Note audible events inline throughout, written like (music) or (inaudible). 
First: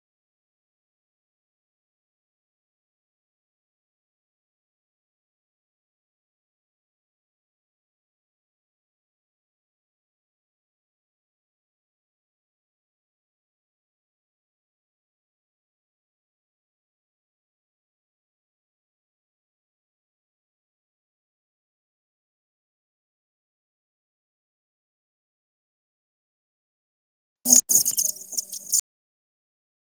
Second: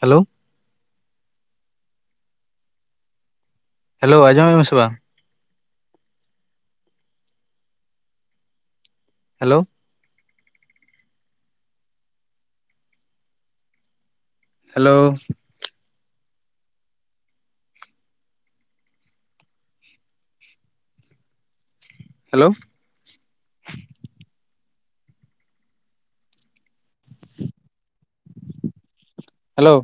Hello hello ᱟᱸᱡᱚᱢᱮᱜᱼᱟᱢ ᱥᱮ ᱵᱟᱝ? Hello hello hello (unintelligible) hello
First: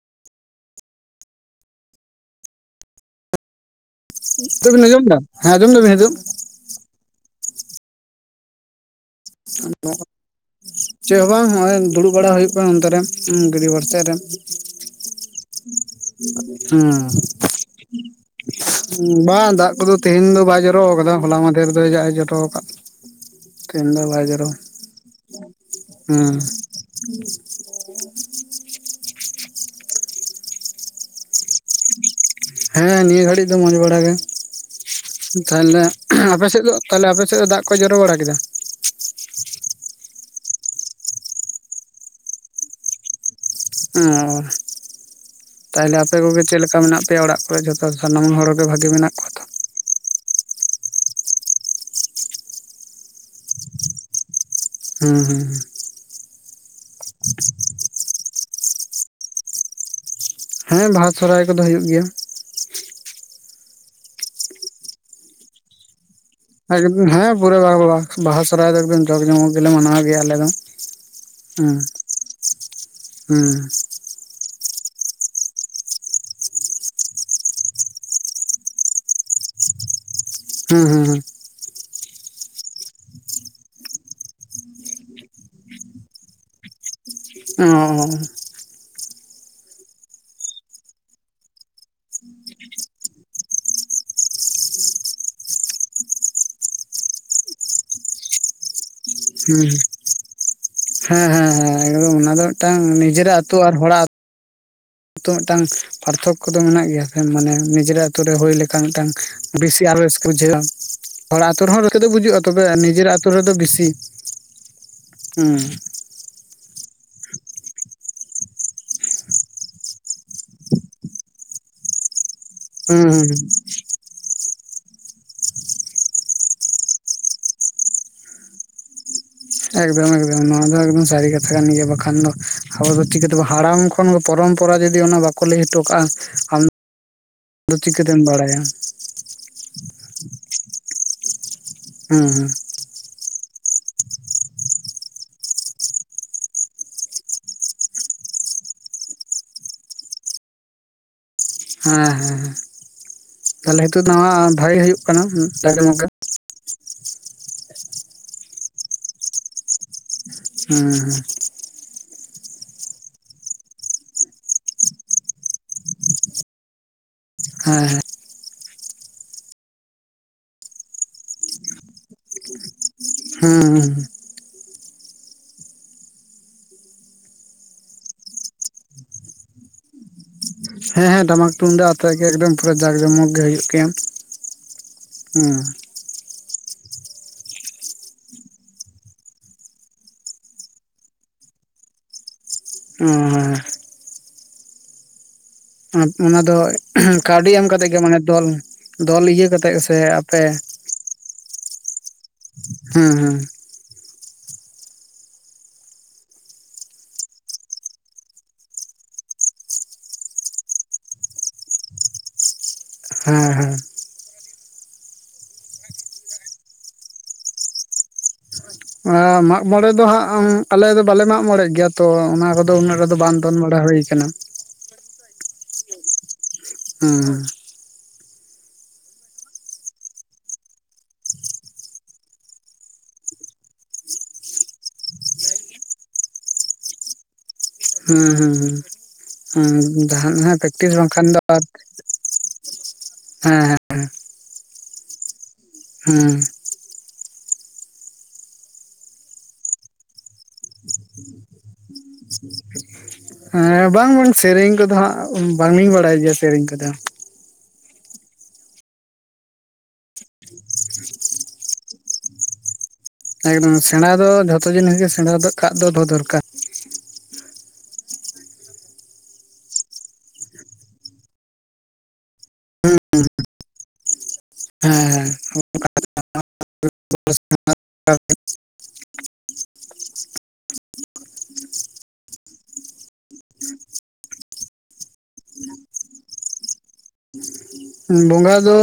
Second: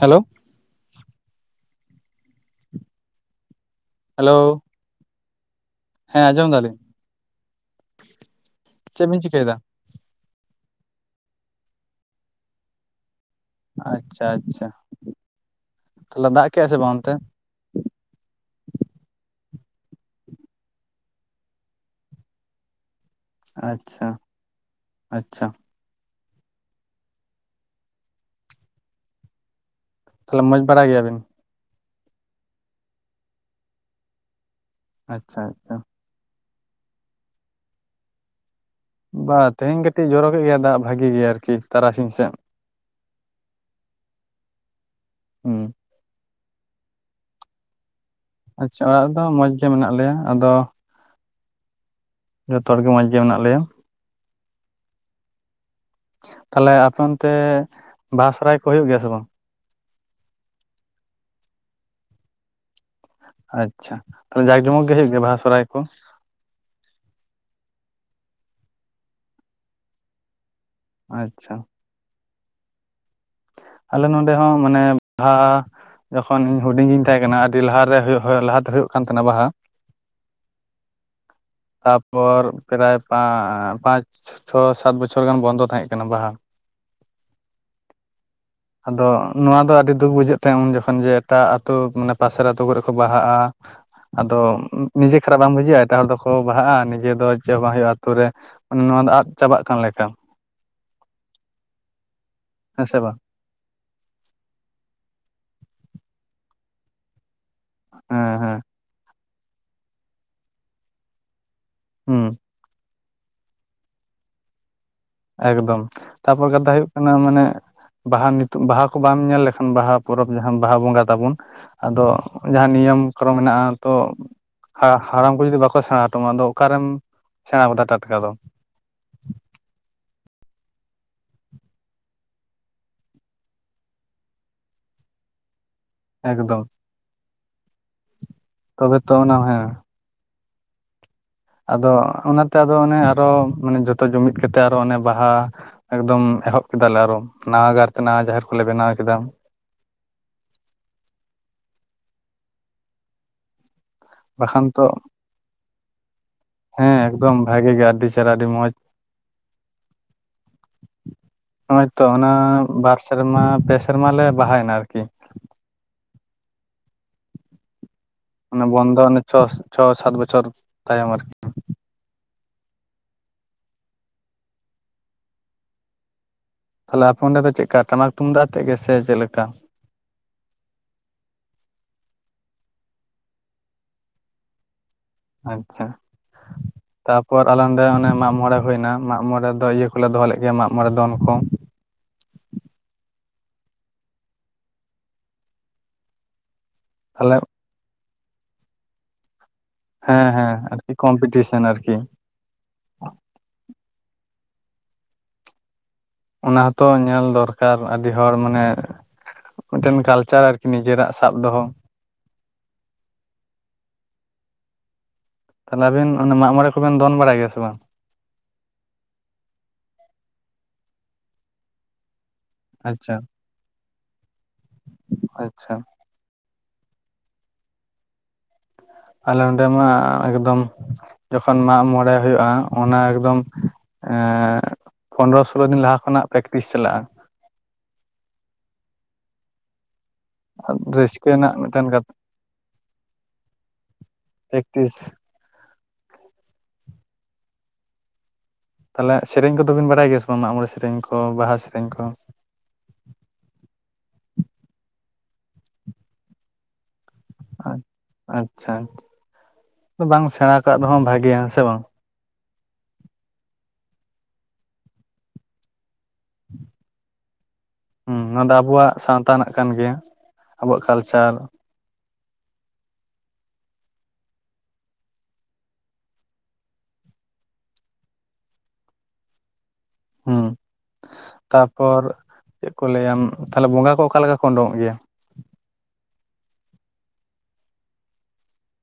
hello hello ᱦᱤᱛᱚᱜ ᱵᱤᱱ ᱟᱸᱡᱚᱢ ᱮᱫᱟ᱾ ᱦᱮᱸ ᱟᱸᱡᱚᱢ ᱮᱫᱟ ᱵᱤᱱ ᱦᱮᱸ ᱟᱸᱡᱚᱢ ᱮᱫᱟᱞᱤᱧ ᱪᱮᱫ ᱵᱮᱤᱱ ᱪᱤᱠᱟᱹᱭᱮᱫᱼᱟ? ᱪᱮᱫ ᱦᱚᱸ ᱵᱟᱝ ᱦᱚᱸᱜᱼᱚᱭ ᱫᱩᱲᱩᱵ ᱵᱟᱲᱟ ᱦᱩᱭᱩᱜ ᱠᱟᱱᱟ ᱱᱚᱱᱛᱮ ᱨᱮ᱾ ᱦᱩᱸ ᱜᱟᱰᱤᱭᱟ. ᱯᱟᱲ ᱥᱮᱫ ᱨᱮ, ᱟᱪᱪᱷᱟ ᱟᱪᱪᱷᱟ ᱛᱟᱦᱚᱞᱮ ᱫᱟᱜ ᱠᱮᱜᱼᱟ ᱥᱮ ᱵᱟᱝ ᱦᱩᱸ ᱚᱱᱛᱮ (inaudible) ᱵᱟᱝ ᱫᱟᱜ ᱠᱚᱫᱚ ᱛᱮᱦᱮᱧ ᱫᱚ ᱵᱟᱭ ᱡᱚᱨᱚ ᱟᱠᱟᱫᱟ, ᱦᱚᱞᱟ ᱢᱟᱫᱷᱮ ᱨᱮᱫᱚ ᱫᱟᱜ ᱮ ᱡᱚᱨᱚ ᱟᱠᱟᱫ᱾ ᱟᱪᱪᱷᱟ (unintelligible) ᱟᱪᱪᱷᱟ ᱦᱚᱸ ᱛᱟᱦᱚᱞᱮ ᱢᱚᱡᱽ ᱵᱟᱲᱟ ᱜᱮᱭᱟᱵᱤᱱ? ᱦᱮᱸ ᱱᱤᱭᱟᱹ ᱜᱷᱟᱹᱲᱤᱡ ᱫᱚ ᱢᱚᱸᱡᱽ ᱵᱟᱲᱟ ᱜᱮ ᱟᱪᱪᱷᱟ ᱟᱪᱪᱷᱟ ᱛᱟᱦᱞᱮ ᱟᱯᱮ ᱥᱮᱫ ᱫᱚ ᱛᱟᱦᱞᱮ ᱟᱯᱮ ᱥᱮᱫ ᱫᱚ ᱫᱟᱜ ᱠᱚᱭ ᱡᱚᱨᱚ ᱵᱟᱲᱟ ᱠᱮᱫᱼᱟ? ᱵᱟ ᱛᱮᱦᱮᱧ ᱠᱟᱹᱴᱤᱡ ᱡᱚᱨᱚ ᱠᱮᱫ ᱜᱮᱭᱟ ᱫᱟᱜ ᱵᱷᱟᱜᱤ ᱜᱮ ᱟᱨᱤ ᱛᱟᱨᱟᱥᱤᱧ ᱥᱮᱫ᱾ ᱚ ᱦᱩᱸ ᱛᱟᱦᱚᱞᱮ ᱟᱯᱮ ᱠᱚᱜᱮ ᱪᱮᱫ ᱞᱮᱠᱟ ᱢᱮᱱᱟᱜ ᱯᱮᱭᱟ ᱚᱲᱟᱜ ᱡᱚᱛᱚ ᱥᱟᱱᱟᱢ ᱦᱚᱲ ᱜᱮ ᱵᱷᱟᱜᱤ ᱢᱮᱱᱟᱜ ᱠᱚᱣᱟ ᱛᱚ ᱵᱷᱟᱹᱜᱤ ᱜᱮ ᱢᱮᱱᱟᱜ ᱞᱮᱭᱟ ᱟᱫᱚ ᱡᱚᱛᱚ ᱦᱚᱲ ᱜᱮ ᱢᱚᱸᱡᱽ ᱜᱮ ᱢᱮᱱᱟᱜ ᱞᱮᱭᱟ᱾ ᱦᱩᱸ ᱦᱩᱸ ᱛᱟᱦᱞᱮ ᱟᱯᱮ ᱚᱱᱛᱮ ᱵᱟᱦᱟ ᱥᱚᱨᱦᱟᱭ ᱠᱚ ᱦᱩᱭᱩᱜ ᱜᱮᱭᱟ ᱥᱮ ᱵᱟᱝ? ᱦᱮᱸ ᱵᱟᱦᱟ ᱥᱚᱨᱦᱟᱭ ᱠᱚᱫᱚ ᱦᱩᱭᱩᱜ ᱜᱮᱭᱟ᱾ ᱟᱪᱪᱷᱟ, ᱡᱟᱸᱠ ᱡᱚᱢᱚᱠ ᱜᱮ ᱦᱩᱭᱩᱜ ᱜᱮᱭᱟ ᱵᱟᱦᱟ ᱥᱚᱨᱦᱟᱭ ᱠᱚ? ᱮ ᱦᱮᱸ ᱯᱩᱨᱟ. ᱵᱟᱦᱟ ᱥᱚᱨᱦᱟᱭ ᱫᱚ ᱮᱠᱫᱚᱢ ᱡᱟᱸᱠ ᱡᱚᱢᱚᱠ ᱜᱮᱞᱮ ᱢᱟᱱᱟᱣ ᱜᱮᱭᱟ ᱟᱞᱮ ᱫᱚ᱾ ᱟᱪᱪᱷᱟ ᱦᱮᱸ ᱦᱮᱸ ᱟᱞᱮ ᱱᱚᱰᱮ ᱦᱚᱸ ᱢᱟᱱᱮ ᱵᱷᱟ ᱡᱚᱠᱷᱚᱱ ᱤᱧ ᱦᱩᱰᱤᱧ ᱜᱤᱧ ᱛᱟᱦᱮᱸ ᱠᱟᱱᱟ ᱟᱹᱰᱤ ᱞᱟᱦᱟ ᱛᱮ ᱞᱟᱦᱟᱛᱮ ᱦᱩᱭᱩᱜ ᱠᱟᱱ ᱛᱟᱦᱮᱸᱱᱟ ᱵᱟᱦᱟ᱾ ᱦᱩᱸ ᱦᱩᱸ ᱦᱩᱸ ᱛᱟᱯᱚᱨ ᱯᱨᱟᱭ ᱯᱟᱸᱪ ᱪᱷᱚ, ᱥᱟᱛ ᱵᱚᱪᱷᱚᱨ ᱜᱟᱱ ᱵᱚᱱᱫᱚ ᱛᱟᱦᱮᱸ ᱠᱟᱱᱟ ᱵᱟᱦᱟ᱾ ᱚᱻᱻ ᱟᱫᱚ ᱱᱚᱣᱟ ᱫᱚ ᱟᱹᱰᱤ ᱫᱩᱠ ᱵᱩᱡᱷᱟᱹᱜ ᱛᱟᱦᱮᱸ ᱩᱱ ᱡᱚᱠᱷᱚᱱ ᱡᱮ ᱮᱴᱟᱜ ᱟᱛᱳ ᱢᱟᱱᱮ ᱯᱟᱥᱮ ᱟ ᱟᱛᱳ ᱠᱚᱨᱮ ᱠᱚ ᱵᱟᱦᱟᱜᱟ᱾ ᱟᱫᱚ ᱱᱤᱡᱮ ᱠᱷᱟᱨᱟᱯ ᱵᱟᱝ ᱵᱩᱡᱷᱟᱹᱜᱼᱟ ᱮᱴᱟᱜ ᱦᱚᱲ ᱫᱚᱠᱚ ᱵᱟᱦᱟᱜ-ᱟ ᱱᱤᱡᱮ ᱫᱚ ᱪᱮᱜ ᱦᱚᱸ ᱵᱟᱝ ᱦᱩᱭᱩᱜᱼᱟ ᱟᱹᱛᱩ ᱨᱮ᱾ ᱢᱟᱱᱮ ᱱᱚᱣᱟ ᱫᱚ ᱟᱫ ᱪᱟᱵᱟᱜ ᱦᱩᱸ ᱠᱟᱱ ᱞᱮᱠᱼᱟ᱾ ᱦᱮᱸ ᱦᱮᱸ ᱦᱮᱸ ᱮᱠᱫᱚᱢ ᱚᱱᱟ ᱫᱚ ᱢᱤᱫᱴᱟᱝ ᱦᱮᱸ ᱥᱮ ᱵᱟᱝ ᱱᱤᱡᱮᱨᱟᱜ ᱟᱹᱛᱩ ᱟᱨ ᱦᱚᱲᱟᱜ ᱟᱛᱳ ᱢᱤᱫᱴᱟᱱ ᱯᱟᱨᱛᱷᱚᱠ-ᱠᱚ ᱫᱚ ᱢᱮᱱᱟᱜ ᱜᱮᱭᱟ ᱢᱟᱱᱮ ᱱᱤᱡᱮᱨᱟᱜ ᱟᱛᱳ ᱨᱮ ᱦᱮᱸ ᱦᱩᱭ ᱦᱮᱸ ᱞᱮᱠᱷᱟᱱ ᱢᱤᱫᱴᱟᱝ ᱵᱮᱥᱤ ᱟᱨᱚ ᱨᱟᱹᱥᱠᱟᱹ ᱵᱩᱡᱷᱟᱹᱣᱼᱟ ᱦᱚᱲᱟᱜ ᱟᱹᱛᱩ ᱨᱮᱦᱚᱸ ᱨᱟᱹᱥᱠᱟᱹ ᱫᱚ ᱦᱩᱸ ᱵᱩᱡᱩᱜᱼᱟ ᱛᱚᱵᱮ ᱱᱤᱡᱮᱨᱟᱜ ᱟᱛᱳ ᱨᱮᱫᱚ ᱟᱨᱦᱚᱸ ᱵᱮᱥᱤ᱾ ᱦᱩᱸ ᱮᱠᱫᱚᱢ ᱛᱟᱨᱯᱚᱨ ᱠᱟᱛᱷᱟ ᱦᱩᱭᱩᱜ ᱠᱟᱱᱟ ᱢᱟᱱᱮ ᱵᱟᱦᱟ ᱱᱤᱛᱚᱜ ᱵᱟᱦᱟ ᱠᱚ ᱵᱟᱢ ᱧᱮᱞ ᱞᱮᱠᱷᱟᱱ ᱵᱟᱦᱟ ᱯᱚᱨᱚᱵᱽ ᱡᱟᱦᱟᱸ ᱵᱟᱦᱟ ᱵᱚᱸᱜᱟ ᱛᱟᱵᱚᱱ ᱟᱫᱚ ᱡᱟᱸᱦᱟᱸ ᱱᱤᱭᱚᱢ ᱦᱩᱸ ᱠᱚᱨᱚᱢ ᱦᱩᱸ ᱢᱮᱱᱟᱜᱼᱟ ᱛᱚ ᱦᱟᱲᱟᱢ ᱠᱚ ᱡᱩᱫᱤ ᱵᱟᱠᱚ ᱥᱮᱬᱟ ᱦᱚᱴᱚ ᱟᱢᱟ ᱟᱫᱚ ᱚᱠᱟᱨᱮᱢ ᱥᱮᱬᱟ ᱜᱚᱫᱟ ᱴᱟᱴᱠᱟ ᱫᱚ᱾ ᱮᱠᱫᱚᱢ ᱮᱠᱫᱚᱢ ᱱᱚᱣᱟ ᱫᱚ ᱮᱠᱫᱚᱢ ᱥᱟᱹᱨᱤ ᱠᱟᱛᱷᱟ ᱠᱟᱱ ᱜᱮᱭᱟ, ᱵᱟᱠᱷᱟᱱ ᱫᱚ ᱟᱵᱚ ᱫᱚ ᱪᱤᱠᱟᱹᱛᱮᱵᱚ ᱦᱟᱲᱟᱢ ᱛᱚᱠᱷᱚᱱ ᱫᱚ ᱯᱚᱨᱚᱢᱯᱚᱨᱟ ᱡᱩᱫᱤ ᱚᱱᱟ ᱵᱟᱠᱚ ᱞᱟᱹᱭ ᱦᱚᱴᱚ ᱠᱟᱜᱼᱟ, ᱮᱠᱫᱚᱢ ᱟᱢᱫᱚ ᱪᱤᱠᱟᱹᱛᱮᱢ ᱵᱟᱲᱟᱭᱟ᱾ ᱛᱚᱵᱮ ᱛᱚ ᱚᱱᱟ ᱦᱮᱸ᱾ ᱟᱫᱚ ᱦᱩᱸ ᱚᱱᱟᱛᱮ ᱟᱫᱚ ᱚᱱᱮ ᱟᱨᱚ ᱢᱟᱱᱮ ᱡᱚᱛᱚ ᱡᱩᱢᱤᱫ ᱠᱟᱛᱮᱫ ᱟᱨᱚ ᱚᱱᱮ ᱵᱟᱦᱟ ᱮᱠᱫᱚᱢ ᱮᱦᱚᱵ ᱠᱮᱫᱟᱞᱮ ᱟᱨᱚ ᱱᱟᱣᱟ ᱜᱟᱨᱛᱮ ᱱᱟᱣᱟ ᱡᱟᱦᱮᱨ ᱠᱚᱞᱮ ᱵᱮᱱᱟᱣ ᱠᱮᱫᱼᱟ᱾ ᱦᱮᱸ ᱦᱮᱸ ᱛᱟᱞᱮ ᱱᱤᱛᱚᱜ ᱱᱟ ᱵᱟᱠᱷᱟᱱ ᱵᱷᱟᱜᱤ ᱜᱮ ᱛᱚ ᱦᱩᱭᱩᱜ ᱠᱟᱱᱟ ᱴᱟᱠᱮ ᱢᱩᱠᱮ᱾ ᱦᱮᱸ ᱮᱠᱫᱚᱢ ᱵᱷᱟᱜᱮ ᱜᱮ ᱟᱹᱰᱤ ᱪᱮᱦᱮᱨᱟ ᱟᱹᱰᱤ ᱢᱚᱸᱡᱽ᱾ ᱦᱮᱸ ᱦᱮᱸ ᱱᱚᱜᱼᱚᱭ ᱛᱚ ᱚᱱᱟ ᱵᱟᱨ ᱥᱮᱨᱢᱟ, ᱯᱮ ᱥᱮᱨᱢᱟ ᱞᱮ ᱵᱟᱦᱟᱭ ᱮᱱᱟ ᱟᱨ ᱠᱤ ᱦᱮᱸ ᱦᱮᱸ ᱢᱟᱱᱮ ᱵᱚᱱᱫᱚ ᱢᱟᱱᱮ ᱪᱷᱚ ᱪᱷᱚ ᱥᱟᱛ ᱵᱚᱪᱷᱚᱨ ᱛᱟᱭᱚᱢ ᱟᱨᱠᱤ ᱦᱩᱸ ᱦᱩᱸ ᱛᱟᱦᱚᱞᱮ ᱟᱯᱮ ᱚᱸᱰᱮ ᱫᱚ ᱪᱮᱫ ᱞᱮᱠᱟ ᱴᱟᱢᱟᱠ ᱛᱩᱢᱫᱟᱜ ᱟᱛᱮᱫ ᱜᱮ ᱥᱮ ᱪᱮᱫ ᱞᱮᱠᱟᱼᱼ ᱦᱮᱸ ᱦᱮᱸ ᱴᱟᱢᱟᱠ ᱛᱩᱢᱫᱟᱜ ᱟᱛᱮᱫ ᱜᱮ ᱮᱠᱫᱚᱢ ᱯᱩᱨ ᱡᱟᱠ ᱡᱚᱢᱚᱠ ᱜᱮ ᱦᱩᱭᱩᱜ ᱜᱮᱭᱟ ᱦᱮᱸ ᱟᱪᱪᱷᱟ ᱛᱟᱯᱚᱨ ᱟᱞᱮ ᱱᱚᱸᱰᱮ ᱚᱱᱮ ᱢᱟᱜᱽ ᱢᱚᱬᱮ ᱦᱩᱭᱱᱟ ᱢᱟᱜ ᱢᱚᱬᱮ ᱫᱚ ᱤᱭᱟᱹ ᱠᱚᱞᱮ ᱫᱚᱦᱚ ᱞᱮᱫ ᱜᱮᱭᱟ ᱢᱟᱜ ᱢᱚᱬᱮ ᱫᱚᱱ ᱠᱚᱼᱼ (unintelligible) (unintelligible) ᱚᱱᱟ ᱫᱚ ᱛᱟᱦᱚᱞᱮ ᱠᱟᱹᱣᱰᱤ ᱮᱢ ᱠᱟᱛᱮᱫ ᱜᱮ ᱢᱟᱱᱮ ᱫᱚᱞ ᱫᱚᱞ ᱤᱭᱟᱹ ᱠᱟᱛᱮᱜ ᱜᱮᱥᱮᱼᱼ ᱦᱮᱸ ᱦᱮᱸ ᱟᱨᱠᱤ ᱠᱚᱢᱯᱤᱴᱤᱥᱚᱱ ᱟᱨᱠᱤᱼᱼ ᱦᱮᱸ ᱦᱮᱸ ᱚᱱᱟ ᱦᱚᱸᱛᱚ ᱧᱮᱞ ᱫᱚᱨᱠᱟᱨ ᱟᱹᱰᱤ ᱦᱚᱲ ᱢᱟᱱᱮᱼᱼ ᱢᱤᱫᱴᱮᱱ ᱠᱟᱞᱪᱟᱨ ᱟᱨᱠᱤ ᱱᱤᱡᱮᱨᱟᱜ ᱥᱟᱵ ᱫᱚᱦᱚᱼᱼ ᱦᱮᱸ ᱦᱮᱸ ᱛᱟᱦᱚᱞᱮ ᱟᱵᱤᱱ ᱚᱱᱟ ᱢᱟᱜ ᱢᱚᱬ ᱠᱚᱵᱮᱱ ᱫᱚᱱ ᱵᱟᱲᱟᱭ ᱜᱮᱭᱟ ᱥᱮ ᱵᱟᱝ ᱚᱱᱟ ᱢᱟᱜ ᱢᱚᱬᱮ ᱫᱚ ᱦᱟᱸᱜ ᱟᱞᱮ ᱫᱚ ᱵᱟᱞᱮ ᱢᱟᱜ ᱢᱚᱬᱮᱜ ᱜᱮᱭᱟ ᱛᱚ ᱚᱱᱟ ᱠᱚᱫᱚᱼᱼ (unintelligible) ᱩᱱᱟᱹᱜ ᱟᱪᱪᱷᱟ ᱨᱮᱫᱚ ᱵᱟᱝ ᱫᱚᱱ ᱵᱟᱲᱟ ᱦᱩᱭ ᱠᱟᱱᱟ ᱟᱪᱪᱷᱟ ᱦᱮᱸ ᱟᱞᱮ ᱚᱸᱰᱮ ᱢᱟ ᱮᱠᱫᱚᱢᱼᱼ ᱡᱚᱠᱷᱚᱱ ᱢᱟᱜ ᱢᱚᱬᱮ ᱦᱩᱭᱩᱜᱼᱟ ᱚᱱᱟ ᱮᱠᱫᱚᱢ ᱮᱼᱼ ᱯᱚᱱᱮᱨᱚ ᱥᱳᱞᱳ ᱫᱤᱱ ᱞᱟᱦᱟ ᱠᱷᱚᱱᱟᱜ ᱯᱨᱮᱠᱴᱤᱥ ᱪᱟᱞᱟᱜᱼᱟ ᱦᱩᱸ ᱦᱩᱸ ᱦᱩᱸ ᱦᱩᱸ ᱦᱩᱸ ᱟᱜ ᱯᱮᱠᱴᱤᱥ ᱵᱟᱝ ᱠᱷᱟᱱ ᱨᱟᱹᱥᱠᱟᱹ ᱫᱚ ᱨᱮᱱᱟᱜ ᱢᱤᱫᱴᱮᱱ ᱦᱮᱸ ᱦᱮᱸ ᱯᱮᱠᱴᱤᱥ ᱦᱮᱸ ᱛᱟᱦᱚᱞᱮ ᱥᱮᱨᱮᱧ ᱠᱚᱫᱚ ᱵᱤᱱ ᱵᱟᱲᱟᱭ ᱜᱮᱭᱟ ᱥᱮ ᱵᱟᱝ ᱢᱟᱜ ᱢᱚᱬᱮ ᱥᱮᱨᱮᱧ ᱠᱚ ᱵᱟᱦᱟ ᱥᱮᱨᱮᱧ ᱠᱚᱼᱼ (unintelligible) ᱦᱮᱸ ᱵᱟᱝ ᱵᱟᱝ ᱥᱮᱨᱮᱧ ᱠᱚ ᱫᱚ ᱦᱟᱸᱜ ᱵᱟᱝᱞᱤᱧ ᱵᱟᱲᱟᱭ ᱜᱮᱭᱟ ᱥᱮᱨᱮᱧ ᱠᱚ ᱫᱚ (unintelligible) ᱟᱪᱪᱷᱟ ᱵᱟᱝ ᱥᱮᱬᱟ ᱠᱟᱜ ᱫᱚᱦᱚ ᱵᱷᱟᱜᱮᱭᱟ ᱦᱮᱸ ᱥᱮ ᱵᱟᱝᱼᱼ ᱮᱠᱫᱚᱢ ᱥᱮᱬᱟ ᱫᱚ ᱡᱷᱚᱛᱚ ᱡᱤᱱᱤᱥ ᱜᱮ ᱥᱮᱬᱟ ᱫᱚ ᱠᱟᱜ ᱫᱚ ᱫᱚᱦᱚ ᱫᱚᱨᱠᱟᱨ ᱦᱩᱸ ᱱᱚᱣᱟ ᱫᱚ ᱟᱵᱚᱣᱟᱜ ᱥᱟᱶᱛᱟᱱᱟᱜ ᱠᱟᱱ ᱜᱮᱭᱟ ᱟᱵᱚᱣᱟᱜ ᱠᱟᱞᱪᱟᱨᱼᱼ ᱦᱮᱸ ᱦᱮᱸ ᱦᱮᱸ ᱦᱮᱸ ᱦᱮᱸ ᱦᱮᱸ ᱛᱟᱯᱚᱨ ᱪᱮᱫ ᱠᱚ ᱞᱟᱹᱭ ᱛᱟᱦᱚᱞᱮ ᱵᱚᱸᱜᱟ ᱠᱚ ᱚᱠᱟ ᱞᱮᱠᱟ ᱠᱚ ᱩᱰᱩᱠᱚᱜ ᱜᱮᱭᱟ ᱵᱚᱸᱜᱟ ᱫᱚ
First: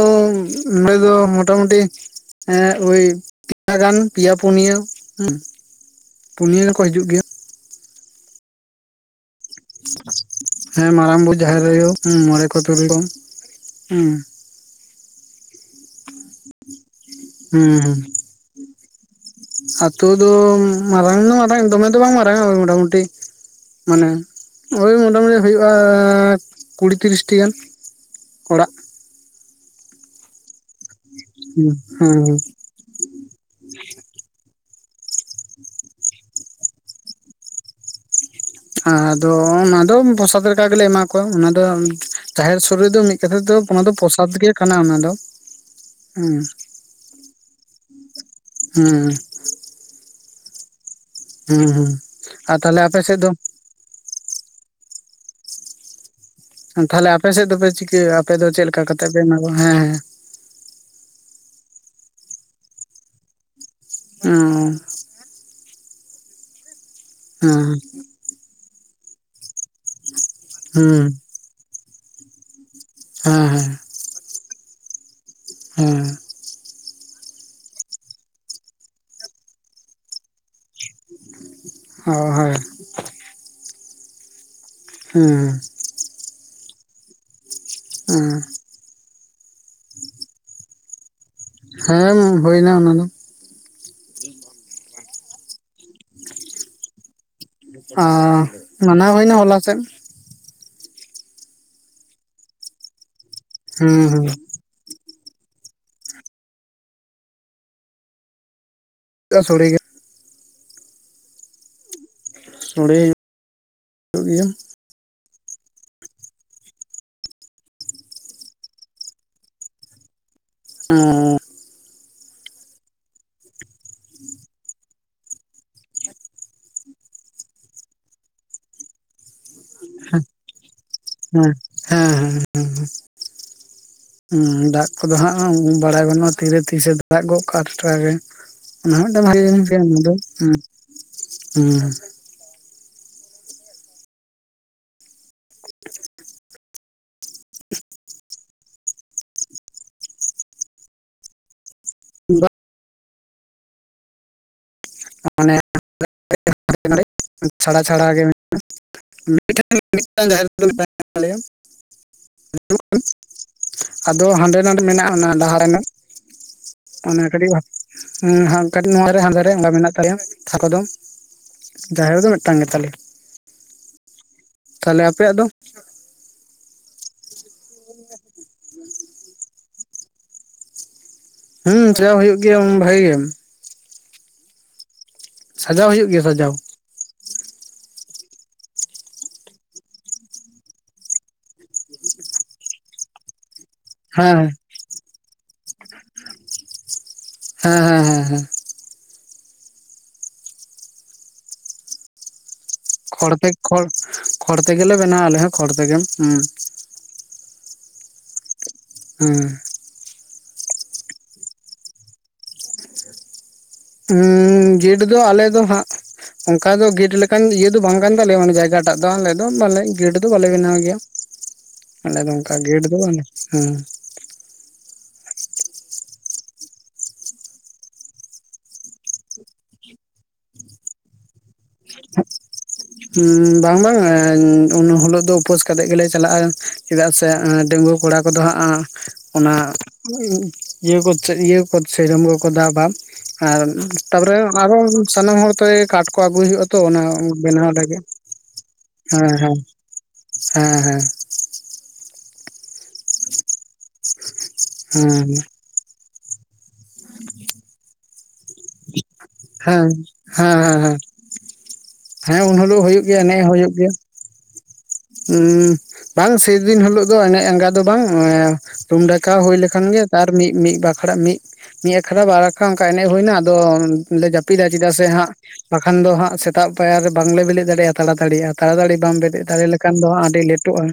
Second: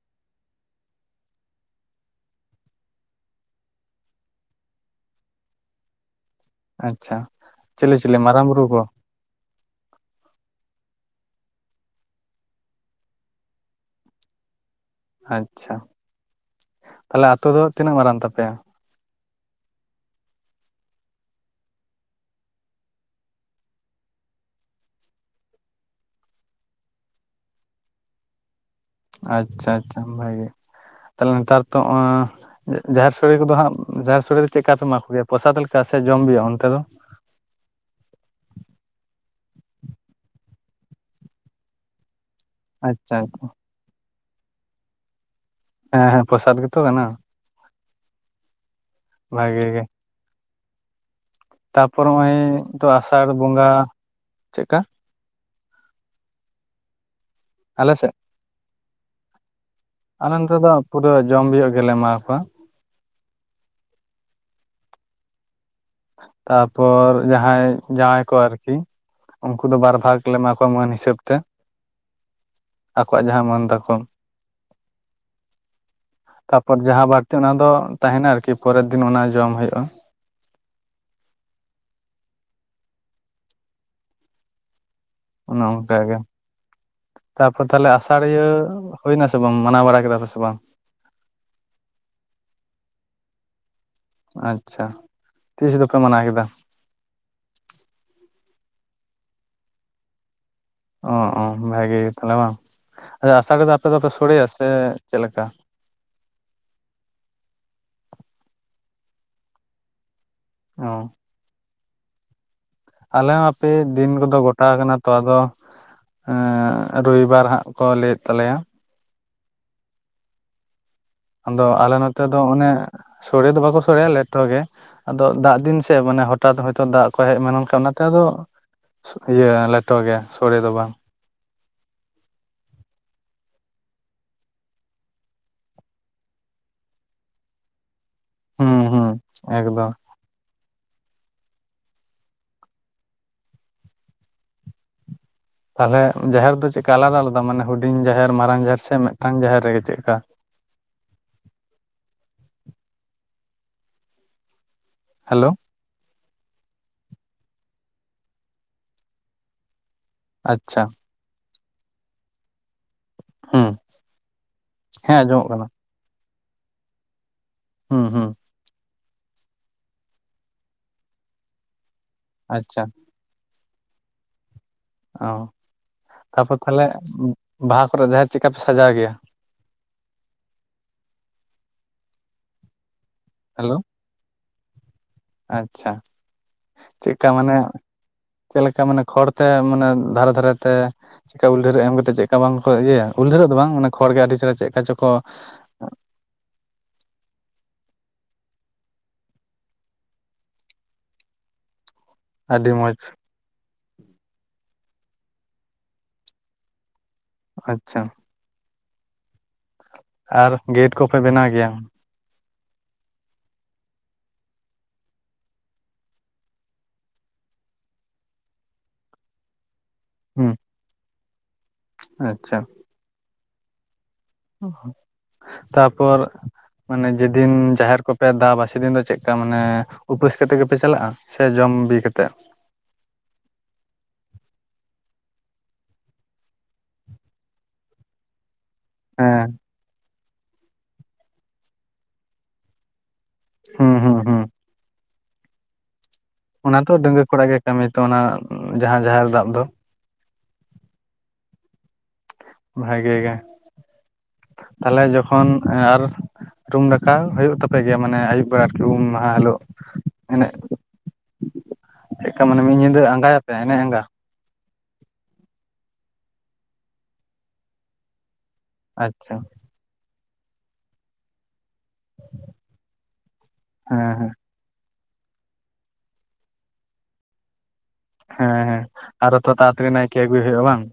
ᱱᱚᱰᱮ ᱫᱚ ᱢᱚᱴᱟᱢᱩᱴᱤᱼᱼ ᱦᱮᱸ ᱳᱭ ᱯᱮᱭᱟ ᱜᱟᱱ ᱯᱮᱭᱟ ᱯᱩᱱᱭᱟᱹ ᱦᱮᱸᱼᱼ ᱟᱪᱪᱷᱟ ᱪᱮᱞᱮ ᱪᱤᱞᱤ ᱢᱟᱨᱟᱝ ᱵᱩᱨᱩ ᱠᱚ ᱦᱮᱸ ᱢᱟᱨᱟᱝ ᱵᱩᱨᱩ ᱡᱟᱦᱮᱨ ᱟᱭᱳ ᱦᱮᱸ ᱢᱚᱬᱮ ᱠᱚ ᱛᱩᱨᱩᱭ ᱠᱚ ᱦᱮᱸᱼᱼ ᱟᱪᱪᱷᱟ ᱛᱟᱦᱚᱞᱮ ᱟᱛᱳ ᱫᱚ ᱦᱩᱸ ᱛᱤᱱᱟᱹᱜ ᱦᱩᱸ ᱢᱟᱨᱟᱝ ᱛᱟᱯᱮᱭᱟ ᱟᱛᱳ ᱫᱚ ᱢᱟᱨᱟᱝ ᱫᱚ ᱢᱟᱨᱟᱝ ᱫᱚᱢᱮ ᱫᱚ ᱵᱟᱝ ᱢᱟᱨᱟᱝ ᱟ ᱢᱚᱴᱟᱢᱩᱴᱤ ᱢᱟᱱᱮ ᱳᱭ ᱢᱚᱴᱟᱢᱩᱴᱤ ᱦᱩᱭᱩᱜᱼᱟ ᱠᱩᱲᱤ ᱛᱤᱨᱤᱥᱴᱤ ᱜᱟᱱ ᱚᱲᱟᱜ ᱟᱪᱷᱟ-ᱟᱪᱷᱟ ᱵᱷᱟᱜᱮ ᱛᱟᱦᱚᱞᱮ ᱱᱮᱛᱟᱨ ᱦᱩᱸ ᱛᱚ ᱦᱩᱸ ᱡᱟᱦᱮᱨ ᱥᱳᱲᱮ ᱠᱚᱫᱚ ᱦᱟᱸᱜ ᱡᱟᱦᱮᱨ ᱥᱳᱲᱮ ᱫᱚ ᱪᱮᱫ ᱞᱮᱠᱟᱯᱮ ᱮᱢᱟ ᱠᱚᱜᱮᱭᱟ ᱯᱚᱨᱥᱟᱫ ᱞᱮᱠᱟ ᱥᱮ ᱡᱚᱢ- ᱵᱤ ᱦᱩᱭᱩᱜᱼᱟ ᱚᱱᱛᱮ ᱫᱚ ᱟᱫᱚ ᱚᱱᱟ ᱫᱚ ᱯᱚᱨᱥᱟᱫ ᱞᱮᱠᱟ ᱜᱮᱞᱮ ᱮᱢᱟ ᱠᱚᱣᱟ ᱚᱱᱟ ᱫᱚ ᱡᱟᱦᱮᱨ ᱥᱳᱲᱮ ᱫᱚ ᱟᱪᱪᱷᱟ ᱢᱤᱫ ᱠᱟᱛᱷᱟ ᱫᱚ ᱚᱱᱟ ᱫᱚ ᱯᱨᱚᱥᱟᱫ ᱜᱮ ᱠᱟᱱᱟ ᱚᱱᱟ ᱫᱚ᱾ ᱦᱮᱸᱻᱦᱮᱸᱻ ᱦᱩᱸ ᱯᱚᱨᱥᱟᱫ ᱜᱮᱛᱚ ᱠᱟᱱᱟ ᱦᱮᱸᱻ ᱵᱷᱟᱜᱮ ᱜᱮ ᱦᱩᱸ ᱦᱩᱸ ᱛᱟᱯᱚᱨ ᱱᱚᱜᱼᱭ ᱟᱨ ᱛᱟᱦᱞᱮ ᱛᱚ ᱟᱯᱮ ᱥᱮᱫ ᱟᱥᱟᱲ ᱫᱚ ᱵᱚᱸᱜᱟ ᱪᱮᱫᱠᱟ? ᱛᱟᱦᱚᱞᱮ ᱟᱯᱮ ᱥᱮᱫ ᱫᱚᱯᱮ ᱟᱞᱮᱥᱮᱫ ᱪᱤᱠᱟᱹᱭᱟ ᱟᱯᱮ ᱫᱚ ᱪᱮᱫ ᱞᱮᱠᱟ ᱠᱟᱛᱮ ᱯᱮ ᱮᱢᱠᱚᱣᱟ ᱦᱮᱸᱻᱦᱮᱸᱻ ᱟᱞᱮ ᱱᱚᱛᱮ ᱫᱚ ᱯᱩᱨᱟᱹ ᱡᱚᱢ ᱵᱤᱭᱳᱜ ᱜᱮᱞᱮ ᱮᱢᱟ ᱠᱚᱣᱟ᱾ ᱦᱩᱸ ᱛᱟᱯᱚᱨ ᱡᱟᱦᱟᱸᱭ ᱦᱮᱸ ᱡᱟᱶᱟᱭ ᱠᱚ ᱟᱨᱠᱤ ᱩᱱᱠᱩ ᱫᱚ ᱵᱟᱨ ᱵᱷᱟᱜᱽ ᱞᱮ ᱮᱢᱟ ᱠᱚᱣᱟ ᱢᱟᱹᱱ ᱦᱩᱸ ᱦᱤᱥᱟᱹᱵ ᱛᱮ ᱟᱠᱚᱣᱟᱜ ᱡᱟᱦᱟᱸ ᱦᱮᱸ ᱢᱟᱹᱱ ᱛᱟᱠᱚ ᱦᱮᱸᱻ ᱛᱟᱯᱚᱨ ᱡᱟᱦᱟᱸ ᱵᱟᱹᱲᱛᱤ ᱚᱱᱟ ᱫᱚ ᱛᱟᱦᱮᱱᱟ ᱟᱨᱠᱤ ᱯᱚᱨᱮᱨ ᱫᱤᱱ ᱚᱱᱟ ᱡᱚᱢ ᱦᱩᱭᱩᱜᱼᱟ᱾ ᱚ ᱦᱚᱭ ᱦᱮᱸ ᱚᱱᱮ ᱚᱱᱠᱟ ᱜᱮ ᱛᱟᱯᱚᱨ ᱛᱟᱦᱞᱮ ᱦᱮᱸ ᱟᱥᱟᱲᱤᱭᱟᱹ ᱦᱩᱭᱱᱟᱥᱮ ᱵᱟᱝ ᱢᱟᱱᱟᱣ ᱵᱟᱲᱟ ᱠᱮᱫᱟ ᱯᱮ ᱥᱮ ᱵᱟᱝ? ᱦᱮᱸᱢ ᱦᱩᱭᱱᱟ ᱚᱱᱟ ᱫᱚ ᱟᱪᱷᱟ ᱛᱤᱥ ᱫᱚᱯᱮ ᱢᱟᱱᱟᱣ ᱠᱮᱫᱟ? ᱚᱸ ᱢᱟᱱᱟᱣ ᱦᱩᱭᱱᱟ ᱦᱚᱞᱟ ᱥᱮᱫ ᱚ-ᱚ ᱵᱷᱟᱜᱮ ᱜᱮ ᱛᱟᱦᱚᱞᱮ ᱵᱟᱝ ᱟᱪᱷᱟ ᱟᱥᱟᱲᱤᱭᱟᱹ ᱫᱚ ᱟᱯᱮ ᱫᱚᱯᱮ ᱦᱩᱸ ᱥᱲᱮᱭᱟ ᱦᱩᱸ ᱥᱮ ᱪᱮᱫ ᱞᱮᱠᱟ? ᱥᱳᱲᱮ ᱜᱮ ᱦᱚᱸ ᱥᱚᱲᱮ ᱟᱞᱮ ᱦᱚᱸ ᱦᱟᱯᱮ ᱫᱤᱱ ᱦᱩᱭᱩᱜ ᱠᱚᱫᱚ ᱜᱮᱭᱟ ᱜᱚᱴᱟ ᱟᱠᱟᱱᱟ᱾ ᱛᱚ ᱟᱫᱚ ᱨᱚᱵᱤᱵᱟᱨ ᱦᱟᱸᱜ ᱠᱚ ᱞᱟᱹᱭᱮᱫ ᱛᱟᱞᱮᱭᱟ᱾ ᱚᱸᱻ ᱟᱫᱚ ᱟᱞᱮ ᱱᱚᱛᱮ ᱫᱚ ᱚᱱᱮ ᱥᱳᱲᱮ ᱫᱚ ᱵᱟᱠᱚ ᱥᱳᱲᱮᱭᱟ ᱞᱮᱴᱚ ᱜᱮ ᱟᱫᱚ ᱫᱟᱜ ᱫᱤᱱ ᱥᱮ ᱢᱟᱱᱮ ᱦᱚᱴᱟᱛ ᱦᱭᱛᱳ ᱫᱟᱜ ᱠᱚ ᱦᱮᱡᱠᱷᱟᱱ ᱚᱱᱟᱛᱮ ᱟᱫᱚ ᱤᱭᱟᱹ ᱞᱮᱴᱚ ᱜᱮ ᱥᱳᱲᱮ ᱫᱚ ᱵᱟᱝ ᱦᱮᱸᱻ ᱦᱮᱸᱻ ᱦᱮᱸᱻ ᱦᱮᱸᱻ ᱦᱸ ᱫᱟᱜ ᱠᱚᱫᱚ ᱦᱟᱸᱜ ᱵᱟᱲᱟᱭ ᱜᱟᱱᱩᱜᱼᱟ ᱛᱤᱨᱮ ᱛᱤᱥᱮ ᱫᱟᱜ ᱜᱚᱫ ᱠᱟᱜ ᱴᱟᱴᱠᱟ ᱜᱮ ᱦᱩᱸ ᱚᱱᱟ ᱦᱩᱸ ᱦᱚᱸ ᱢᱤᱫᱴ ᱦᱩᱭᱮᱱ ᱜᱮᱭᱟ ᱮᱠᱫᱚᱢ ᱚᱱᱟ ᱫᱚ ᱦᱮᱸᱻ ᱛᱟᱦᱚᱞᱮ ᱡᱟᱦᱮᱨ ᱫᱚ ᱪᱮᱫᱞᱮᱠᱟ ᱟᱞᱟᱫᱟ-ᱟᱞᱟᱫᱟ ᱢᱟᱱᱮ ᱦᱩᱰᱤᱧ ᱡᱟᱦᱮᱨ, ᱢᱟᱨᱟᱝ ᱡᱟᱦᱮᱨ ᱥᱮ ᱢᱤᱫᱴᱟᱝ ᱡᱟᱦᱮᱨ ᱨᱮᱜᱮ ᱪᱮᱫᱞᱮᱠᱟ? ᱫᱚ ᱦᱮᱞᱳ ᱚᱱᱮ ᱪᱷᱟᱲᱟ-ᱪᱷᱟᱲᱟ ᱜᱮ ᱢᱮᱱᱟᱜᱼᱟ᱾ ᱢᱤᱫᱴᱷᱮᱱ-ᱢᱤᱫᱴᱟᱱ ᱡᱟᱦᱮᱨ ᱨᱮ ᱟᱪᱪᱷᱟ ᱛᱟᱦᱮᱱ ᱛᱮᱞᱮᱭᱟ᱾ ᱦᱩᱸ ᱟᱫᱚ ᱦᱟᱸᱰᱮ- ᱱᱟᱰᱮ ᱢᱮᱱᱟᱜᱼᱟ ᱦᱮᱸ ᱚᱱᱟ ᱟᱸᱡᱚᱢᱚᱜ ᱰᱟᱦᱟᱨ ᱠᱟᱱᱟ ᱨᱮᱱᱟᱜ ᱚᱱᱟᱜᱮ ᱦᱩᱸ ᱦᱩᱸ ᱠᱟᱹᱴᱤᱡ-ᱠᱟᱹᱴᱤᱡ ᱱᱚᱣᱟ ᱨᱮ ᱦᱟᱸᱫᱟᱮ ᱜᱟ ᱢᱮᱱᱟᱜ ᱛᱤᱧ ᱛᱟᱞᱮᱭᱟ ᱛᱷᱟᱠᱚ ᱫᱚ ᱡᱟᱦᱮᱨ ᱫᱚ ᱢᱤᱫᱴᱟᱝ ᱜᱮ ᱟᱪᱪᱷᱟ ᱛᱟᱞᱮᱭᱟ ᱛᱟᱦᱚᱞᱮ ᱟᱯᱮᱭᱟᱜ ᱫᱚ? ᱚ ᱛᱟᱯᱚᱨ ᱛᱟᱦᱚᱞᱮ ᱵᱟᱦᱟ ᱠᱚᱨᱮ ᱡᱟᱦᱮᱨ ᱪᱮᱫᱠᱟ ᱯᱮ ᱥᱟᱡᱟᱣ ᱜᱮᱭᱟ? ᱦᱩᱸ ᱥᱟᱡᱟᱣ ᱦᱩᱭᱩᱜ ᱜᱮᱭᱟ ᱵᱷᱟᱹᱜᱤ ᱜᱮ ᱦᱮᱞᱳ ᱥᱟᱡᱟᱣ ᱟᱪᱷᱟ ᱦᱩᱭᱩᱜ ᱜᱮᱭᱟ ᱥᱟᱡᱟᱣ ᱪᱮᱫ ᱠᱟ ᱢᱟᱱᱮ ᱪᱮᱫ ᱞᱮᱠᱟ ᱢᱟᱱᱮ ᱠᱷᱚᱲ ᱛᱮ ᱢᱟᱱᱮ ᱫᱷᱟᱨᱮ ᱫᱷᱟᱨᱮ ᱛᱮ? ᱪᱮᱠᱟ ᱩᱞ ᱰᱷᱟᱹᱨ ᱮᱢ ᱠᱟᱛᱮᱫ ᱪᱮᱫᱠᱟ ᱵᱟᱝ ᱠᱚ ᱤᱭᱟᱹᱭᱟ ᱩᱞ ᱰᱷᱟᱹᱨᱮᱨᱚᱜ ᱫᱚ ᱵᱟᱝ ᱚᱱᱟ ᱠᱷᱚᱲ ᱜᱮ ᱟᱹᱰᱤ ᱦᱮᱸ ᱪᱮᱦᱨᱟ ᱪᱮᱫᱠᱟ ᱪᱚᱝ ᱠᱚᱼᱼ (unintelligible) ᱦᱮᱸ ᱦᱮᱸ ᱦᱮᱸ ᱦᱮᱸ ᱟᱹᱰᱤ ᱢᱚᱸᱡᱽ ᱠᱷᱚᱲ ᱛᱮ ᱠᱷᱚᱲ ᱠᱷᱚᱲ ᱛᱮᱜᱮᱞᱮ ᱵᱮᱱᱟᱣᱟ ᱟᱞᱮ ᱦᱚᱸ ᱠᱷᱚᱲ ᱛᱮᱜᱮᱢ ᱦᱮᱸ ᱟᱪᱪᱷᱟ ᱦᱮᱸ ᱟᱨ ᱜᱮᱴ ᱠᱚᱯᱮ ᱵᱮᱱᱟᱣ ᱜᱮᱭᱟ? ᱦᱩᱸ ᱜᱮᱴ ᱫᱚ ᱟᱞᱮ ᱫᱚ ᱦᱟᱸᱜᱼᱼ ᱚᱱᱠᱟ ᱫᱚ ᱜᱮᱴ ᱞᱮᱠᱟᱱ ᱤᱭᱟᱹ ᱫᱚ ᱵᱟᱝ ᱠᱟᱱ ᱛᱟᱞᱮᱭᱟ ᱢᱟᱱᱮ ᱡᱟᱭᱜᱟᱴᱟᱜ ᱫᱚ ᱟᱞᱮ ᱫᱚ ᱢᱟᱱᱮ ᱜᱮᱴᱼᱼ ᱫᱚ ᱵᱟᱞᱮ ᱦᱩᱸ ᱵᱮᱱᱟᱣ ᱜᱮᱭᱟ ᱟᱞᱮ ᱫᱚ ᱚᱱᱠᱟ ᱟᱪᱪᱷᱟ ᱜᱮᱴ ᱫᱚ ᱵᱟᱝ ᱦᱮᱸ (unintelligible) ᱛᱟᱯᱚᱨ ᱢᱟᱱᱮ ᱡᱮᱫᱤᱱ ᱡᱟᱦᱮᱨ ᱠᱚᱯᱮ ᱫᱟᱵᱟ ᱥᱮᱫᱤᱱ ᱫᱚ ᱪᱮᱫ ᱞᱮᱠᱟ ᱢᱟᱱᱮ ᱩᱯᱟᱹᱥ ᱠᱟᱛᱮᱫ ᱜᱮᱯᱮ ᱪᱟᱞᱟᱜᱼᱟ? ᱥᱮ ᱡᱚᱢ ᱵᱤ ᱠᱟᱛᱮᱫ? ᱦᱩᱸ ᱵᱟᱝ ᱵᱟᱝ ᱩᱱ ᱦᱤᱞᱚᱜ ᱫᱚ ᱩᱯᱟᱹᱥ ᱠᱟᱛᱮᱜ ᱜᱮᱞᱮ ᱪᱟᱞᱟᱜᱼᱟ ᱪᱮᱫᱟᱜ ᱥᱮ ᱰᱟᱺᱜᱩᱶᱟ ᱠᱚᱲᱟ ᱠᱚ ᱫᱚ ᱦᱟᱸᱜᱼᱟ ᱦᱮᱸ ᱚᱱᱟ ᱤᱭᱟᱹ ᱤᱭᱟᱹ ᱥᱮᱨᱚᱢ ᱠᱚ ᱠᱚ ᱫᱟᱵᱟ ᱟᱨ ᱦᱩᱸ ᱦᱩᱸ ᱛᱟᱯᱚᱨᱮ ᱦᱩᱸ ᱟᱨᱚ ᱥᱟᱱᱟᱢ ᱦᱚᱲ ᱛᱮ ᱠᱟᱴ ᱠᱚ ᱟᱹᱜᱩᱭ ᱦᱩᱭᱩᱜ ᱟ ᱛᱚ ᱚᱱᱟ ᱰᱟᱺᱜᱩᱣᱟᱹ ᱠᱚᱲᱟ ᱜᱮ ᱵᱮᱱᱟᱣ ᱠᱟᱹᱢᱤ ᱞᱟᱹᱜᱤᱫ ᱛᱚ ᱚᱱᱟ ᱡᱟᱦᱟᱸ ᱡᱟᱦᱮᱨ ᱫᱟᱵ ᱫᱚᱼᱼ ᱦᱮᱸ ᱦᱮᱸ ᱵᱷᱟᱜᱮ ᱜᱮ ᱛᱟᱦᱚᱞᱮ ᱦᱮᱸ ᱡᱚᱠᱷᱚᱱ ᱟᱨ ᱨᱩᱢ ᱰᱟᱠᱟ ᱦᱩᱭᱩᱜ ᱛᱟᱯᱮ ᱜᱮᱭᱟ ᱢᱟᱱᱮ ᱟᱭᱩᱵ ᱵᱮᱲᱟ ᱟᱨᱠᱤ ᱩᱢᱼᱼ ᱦᱮᱸ ᱦᱮᱞᱳ ᱦᱮᱸ ᱦᱮᱸ ᱦᱮᱸ ᱦᱮᱸ ᱮᱱᱮᱡ ᱦᱮᱸ ᱦᱮᱸ ᱪᱮᱫ ᱞᱮᱠᱟ ᱦᱮᱸ ᱩᱱ ᱢᱟᱱᱮ ᱢᱤᱫ ᱦᱤᱞᱳᱜ ᱧᱤᱫᱟᱹ ᱦᱩᱭᱩᱜ ᱟᱸᱜᱟᱭ ᱟᱯᱮ ᱮᱱᱮᱡ ᱟᱸᱜᱟᱼᱼ ᱦᱩᱸ ᱵᱟᱝ ᱥᱮᱫᱤᱱ ᱦᱤᱞᱳᱜ ᱫᱚ ᱮᱱᱮᱡ ᱟᱸᱜᱟ ᱫᱚ ᱵᱟᱝ ᱨᱩᱢ ᱰᱟᱠᱟ ᱟᱪᱪᱷᱟ ᱦᱩᱭ ᱞᱮᱠᱷᱟᱱ (unintelligible) ᱢᱤᱫ ᱢᱤᱫ ᱵᱟ ᱢᱤᱫ ᱢᱤᱫ ᱟᱠᱷᱲᱟ ᱵᱟᱨ ᱟᱠᱷᱨᱟ ᱚᱱᱠᱟ ᱮᱱᱮᱡ ᱦᱩᱭ ᱮᱱᱟ ᱟᱫᱚ ᱦᱮᱸ ᱞᱮ ᱦᱮᱸ ᱡᱟᱯᱤᱫᱼᱟ ᱡᱟᱹᱯᱤᱫᱟ ᱪᱮᱫᱟᱜ ᱥᱮ ᱦᱟᱸᱜ ᱵᱟᱠᱷᱟᱱ ᱫᱚ ᱦᱟᱸᱜ ᱥᱮᱛᱟᱜ ᱯᱟᱭᱟᱨ ᱨᱮ ᱵᱟᱝᱞᱮ ᱵᱮᱞᱮᱫ ᱫᱟᱲᱮᱭᱟᱜᱼᱟ ᱛᱟᱲᱟ ᱛᱟᱲᱤᱭᱟᱜᱼᱟ ᱦᱮᱸ ᱦᱮᱸ ᱛᱟᱲᱟᱛᱟᱲᱤ ᱵᱟᱢ ᱵᱮᱨᱮᱫ ᱟᱨᱚ ᱛᱚ ᱫᱟᱲᱮ ᱛᱟᱲᱟᱛᱟᱲᱤ ᱞᱮᱠᱷᱟᱱ ᱫᱚ ᱱᱟᱭᱠᱮ ᱟᱹᱰᱤ ᱟᱹᱜᱩᱭ ᱦᱩᱭᱩᱜᱼᱟ ᱵᱟᱝ ᱞᱮᱴᱚᱜᱼᱟ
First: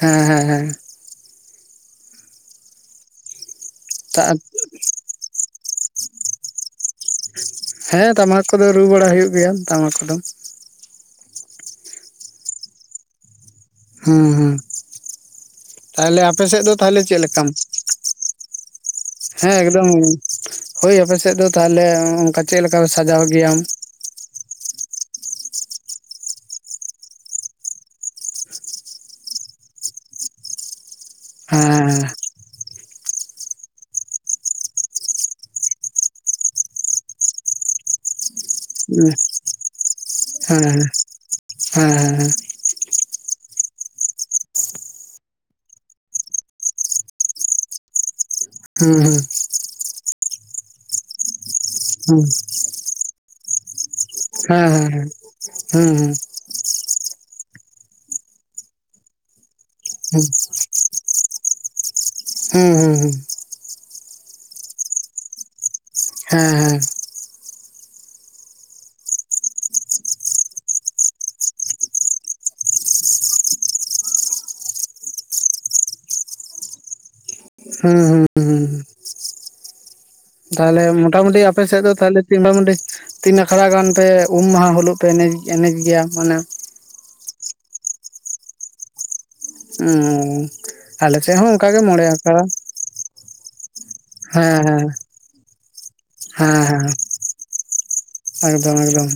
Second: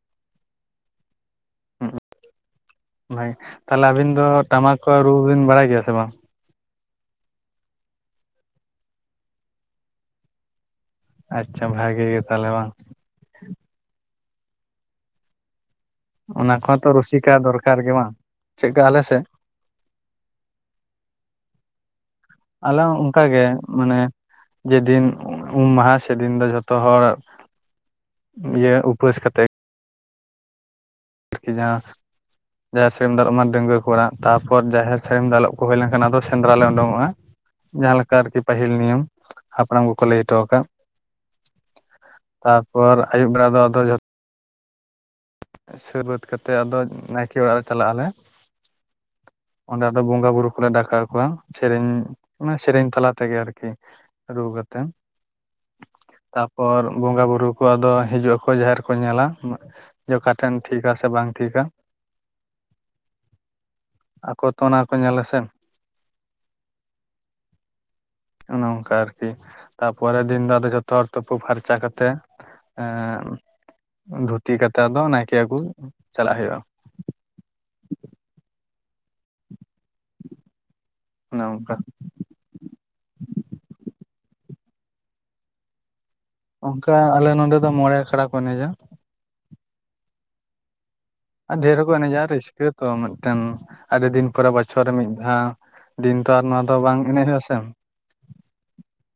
ᱦᱮᱸ ᱦᱮᱸ ᱦᱮᱸ ᱵᱷᱟᱭ ᱛᱟᱦᱞᱮ ᱟᱵᱤᱱ ᱫᱚ ᱦᱮᱸ ᱴᱟᱢᱟᱠ ᱠᱚ ᱨᱩ ᱵᱤᱱ ᱵᱟᱲᱟᱭ ᱜᱮᱭᱟ ᱥᱮ ᱵᱟᱝ ᱦᱮᱸ ᱴᱟᱢᱟᱠ ᱠᱚ ᱫᱚ ᱨᱩ ᱵᱟᱲᱟ ᱦᱩᱭᱩᱜ ᱜᱮᱭᱟ ᱴᱟᱢᱟᱠ ᱠᱚ ᱫᱚᱼᱼ ᱟᱪᱪᱷᱟ ᱵᱷᱟᱜᱮ ᱜᱮ ᱛᱟᱦᱚᱞᱮ ᱵᱟᱝ ᱦᱩᱸ ᱦᱩᱸ ᱛᱟᱦᱞᱮ ᱟᱯᱮ ᱚᱱᱟ ᱥᱮᱫ ᱫᱚ ᱠᱚᱦᱚᱸ ᱛᱚ ᱛᱟᱦᱞᱮ ᱪᱮᱫ ᱨᱩᱥᱤᱠᱟ ᱞᱮᱠᱟᱢ ᱫᱚᱨᱠᱟᱨ ᱜᱮ ᱵᱟᱝ ᱪᱮᱫᱠᱟ ᱟᱞᱮ ᱥᱮᱫ ᱦᱮᱸ ᱮᱠᱫᱚᱢ ᱦᱳᱭ ᱟᱯᱮ ᱥᱮᱫ ᱫᱚ ᱛᱟᱦᱞᱮ ᱚᱱᱠᱟ ᱪᱮᱫ ᱞᱮᱠᱟ ᱟᱢ ᱥᱟᱡᱟᱣ ᱜᱮᱭᱟᱢ ᱡᱮ ᱫᱤᱱ ᱩᱢ ᱢᱟᱦᱟ ᱥᱮᱫᱤᱱ ᱫᱚ ᱡᱷᱚᱛᱚ ᱦᱚᱲᱼᱼ ᱤᱭᱟᱹ ᱩᱯᱟᱹᱥ ᱠᱟᱛᱮᱜᱼᱼ ᱡᱟᱦᱟᱸ ᱦᱮᱸ ᱡᱟᱦᱮᱨ ᱥᱟᱹᱲᱤᱢ ᱫᱟᱞᱚᱵ ᱢᱟ ᱰᱟᱺᱜᱟᱶᱟ ᱠᱚᱲᱟ ᱛᱟᱯᱚᱨ ᱡᱟᱦᱮᱨ ᱥᱟᱹᱲᱤᱢ ᱫᱟᱞᱚᱵ ᱠᱚ ᱦᱩᱭ ᱞᱮᱱ ᱠᱷᱟᱱ ᱟᱫᱚ ᱥᱮᱸᱫᱽᱨᱟ ᱞᱮ ᱩᱰᱩᱠᱚᱜᱼᱟ ᱡᱟᱦᱟ ᱞᱮᱠᱟ ᱟᱨᱠᱤ ᱯᱟᱹᱦᱤᱞ ᱱᱤᱭᱚᱢ ᱦᱮᱸ ᱦᱟᱯᱲᱟᱢ ᱠᱚ ᱠᱚ ᱞᱟᱹᱭ ᱦᱚᱴᱚ ᱠᱟᱜ ᱦᱮᱸ ᱦᱮᱸ ᱦᱮᱸ ᱯᱚᱨ ᱟᱭᱩᱵ ᱵᱮᱲᱟ ᱫᱚ ᱟᱫᱚ ᱡᱷᱚᱛᱚᱼᱼ ᱥᱟᱹᱛ ᱵᱟᱹᱛ ᱠᱟᱛᱮ ᱟᱫᱚ ᱱᱟᱭᱠᱮ ᱚᱲᱟᱜ ᱞᱮ ᱪᱟᱞᱟᱜ ᱟᱞᱮ ᱦᱩᱸ ᱦᱩᱸ ᱚᱸᱰᱮ ᱟᱫᱚ ᱵᱚᱸᱜᱟ ᱵᱩᱨᱩ ᱠᱚᱞᱮ ᱰᱟᱠᱟᱣ ᱟᱠᱚᱣᱟ ᱥᱮᱨᱮᱧᱼᱼ ᱦᱩᱸ ᱥᱮᱨᱮᱧ ᱛᱟᱞᱟ ᱛᱮᱜᱮ ᱟᱨᱠᱤ ᱨᱩ ᱦᱮᱸ ᱦᱮᱸ ᱦᱮᱸ ᱦᱮᱸ ᱦᱮᱸ ᱯᱚᱨ ᱵᱚᱸᱜᱟ ᱵᱩᱨᱩ ᱠᱚ ᱟᱫᱚ ᱦᱤᱡᱩᱜ ᱟᱠᱚ ᱡᱟᱦᱮᱨ ᱠᱚ ᱧᱮᱞᱟ᱾ ᱡᱮ ᱦᱮᱸ ᱚᱠᱟ ᱴᱷᱮᱱ ᱴᱷᱤᱠᱟ ᱥᱮ ᱵᱟᱝ ᱴᱷᱤᱠᱟ᱾ ᱦᱩᱸ ᱦᱩᱸ ᱦᱩᱸ ᱟᱠᱚ ᱛᱚ ᱚᱱᱟ ᱠᱚ ᱧᱮᱞᱟ ᱥᱮ᱾ ᱦᱮᱸ ᱚᱱᱮ ᱚᱱᱠᱟ ᱟᱨᱠᱤ ᱛᱟᱨᱯᱚᱨᱮᱨ ᱫᱤᱱ ᱫᱚ ᱟᱫᱚ ᱡᱚᱛᱚ ᱦᱚᱲ ᱛᱩᱯᱩ ᱯᱷᱟᱨᱪᱟ ᱠᱟᱛᱮᱜ ᱮ ᱫᱷᱩᱛᱤ ᱠᱟᱛᱮ ᱟᱫᱚ ᱱᱟᱭᱠᱮ ᱟᱜᱩ ᱪᱟᱞᱟᱜ ᱦᱩᱭᱩᱜᱼᱟ᱾ ᱦᱮᱸ ᱦᱩᱸ ᱦᱩᱸ ᱦᱩᱸ ᱛᱟᱦᱚᱞᱮ ᱢᱚᱴᱟᱢᱩᱴᱤ ᱚᱱᱮ ᱚᱱᱠᱟ ᱟᱯᱮᱥᱮᱫ ᱫᱚ ᱛᱟᱦᱞᱮ ᱢᱚᱴᱟᱢᱩᱴᱤ ᱛᱤᱱ ᱟᱠᱷᱲᱟ ᱜᱟᱱ ᱯᱮ ᱩᱢ ᱢᱟᱦᱟ ᱦᱤᱞᱩᱜ ᱯᱮ ᱮᱱ ᱮᱱᱮᱡ ᱜᱮᱭᱟ ᱢᱟᱱᱮ᱾ ᱚᱱᱠᱟ ᱟᱞᱮ ᱱᱚᱰᱮ ᱫᱚ ᱢᱚᱬᱮ ᱟᱠᱷᱲᱟ ᱠᱚ ᱮᱱᱮᱡᱟ᱾ ᱚ ᱟᱞᱮᱥᱮᱫ ᱦᱚᱸ ᱚᱱᱠᱟ ᱜᱮ ᱢᱚᱬᱮ ᱟᱸᱠᱷᱟᱲᱟ᱾ ᱠᱚ ᱢᱤᱫᱴᱮᱱ, ᱟᱹᱰᱤ ᱫᱤᱱ ᱯᱚᱨᱮ ᱵᱚᱪᱷᱚᱨ ᱦᱮᱸ ᱨᱮ ᱢᱤᱫ ᱫᱷᱟᱣ ᱫᱤᱱ ᱛᱚ ᱱᱚᱣᱟ ᱫᱚ ᱦᱮᱸ ᱵᱟᱝ ᱮᱱᱮᱡ ᱦᱩᱭᱩᱜ ᱟᱥᱮ᱾ ᱮᱠᱫᱚᱢ ᱮᱠᱫᱚᱢ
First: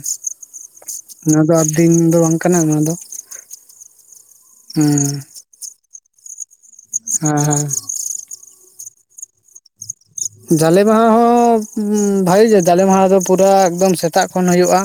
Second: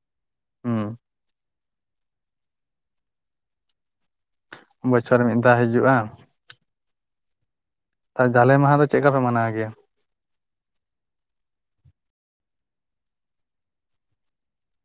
ᱚᱱᱟ ᱫᱚ ᱟ ᱫᱤᱱ ᱫᱚ ᱵᱟᱝ ᱠᱟᱱᱟ ᱚᱱᱟ ᱫᱚ᱾ ᱦᱮᱸ ᱵᱚᱪᱷᱚᱨ ᱨᱮ ᱢᱤᱫ ᱫᱷᱟᱣ ᱦᱤᱡᱩᱜᱼᱟ᱾ ᱦᱮᱸ ᱦᱮᱸ ᱡᱟᱞᱮ ᱢᱟᱦᱟ ᱫᱚ ᱪᱮᱫ ᱞᱮᱠᱟ ᱯᱮ ᱢᱟᱱᱟᱣ ᱜᱮᱭᱟ? ᱡᱟᱞᱮ ᱢᱟᱦᱟ ᱦᱚᱸ ᱵᱷᱟᱜᱤ ᱜᱮ ᱡᱟᱞᱮ ᱢᱟᱦᱟ ᱫᱚ ᱯᱩᱨᱟ ᱮᱠᱫᱚᱢ ᱥᱮᱛᱟᱜ ᱠᱷᱚᱱ ᱦᱳᱭᱳᱜᱼᱟ᱾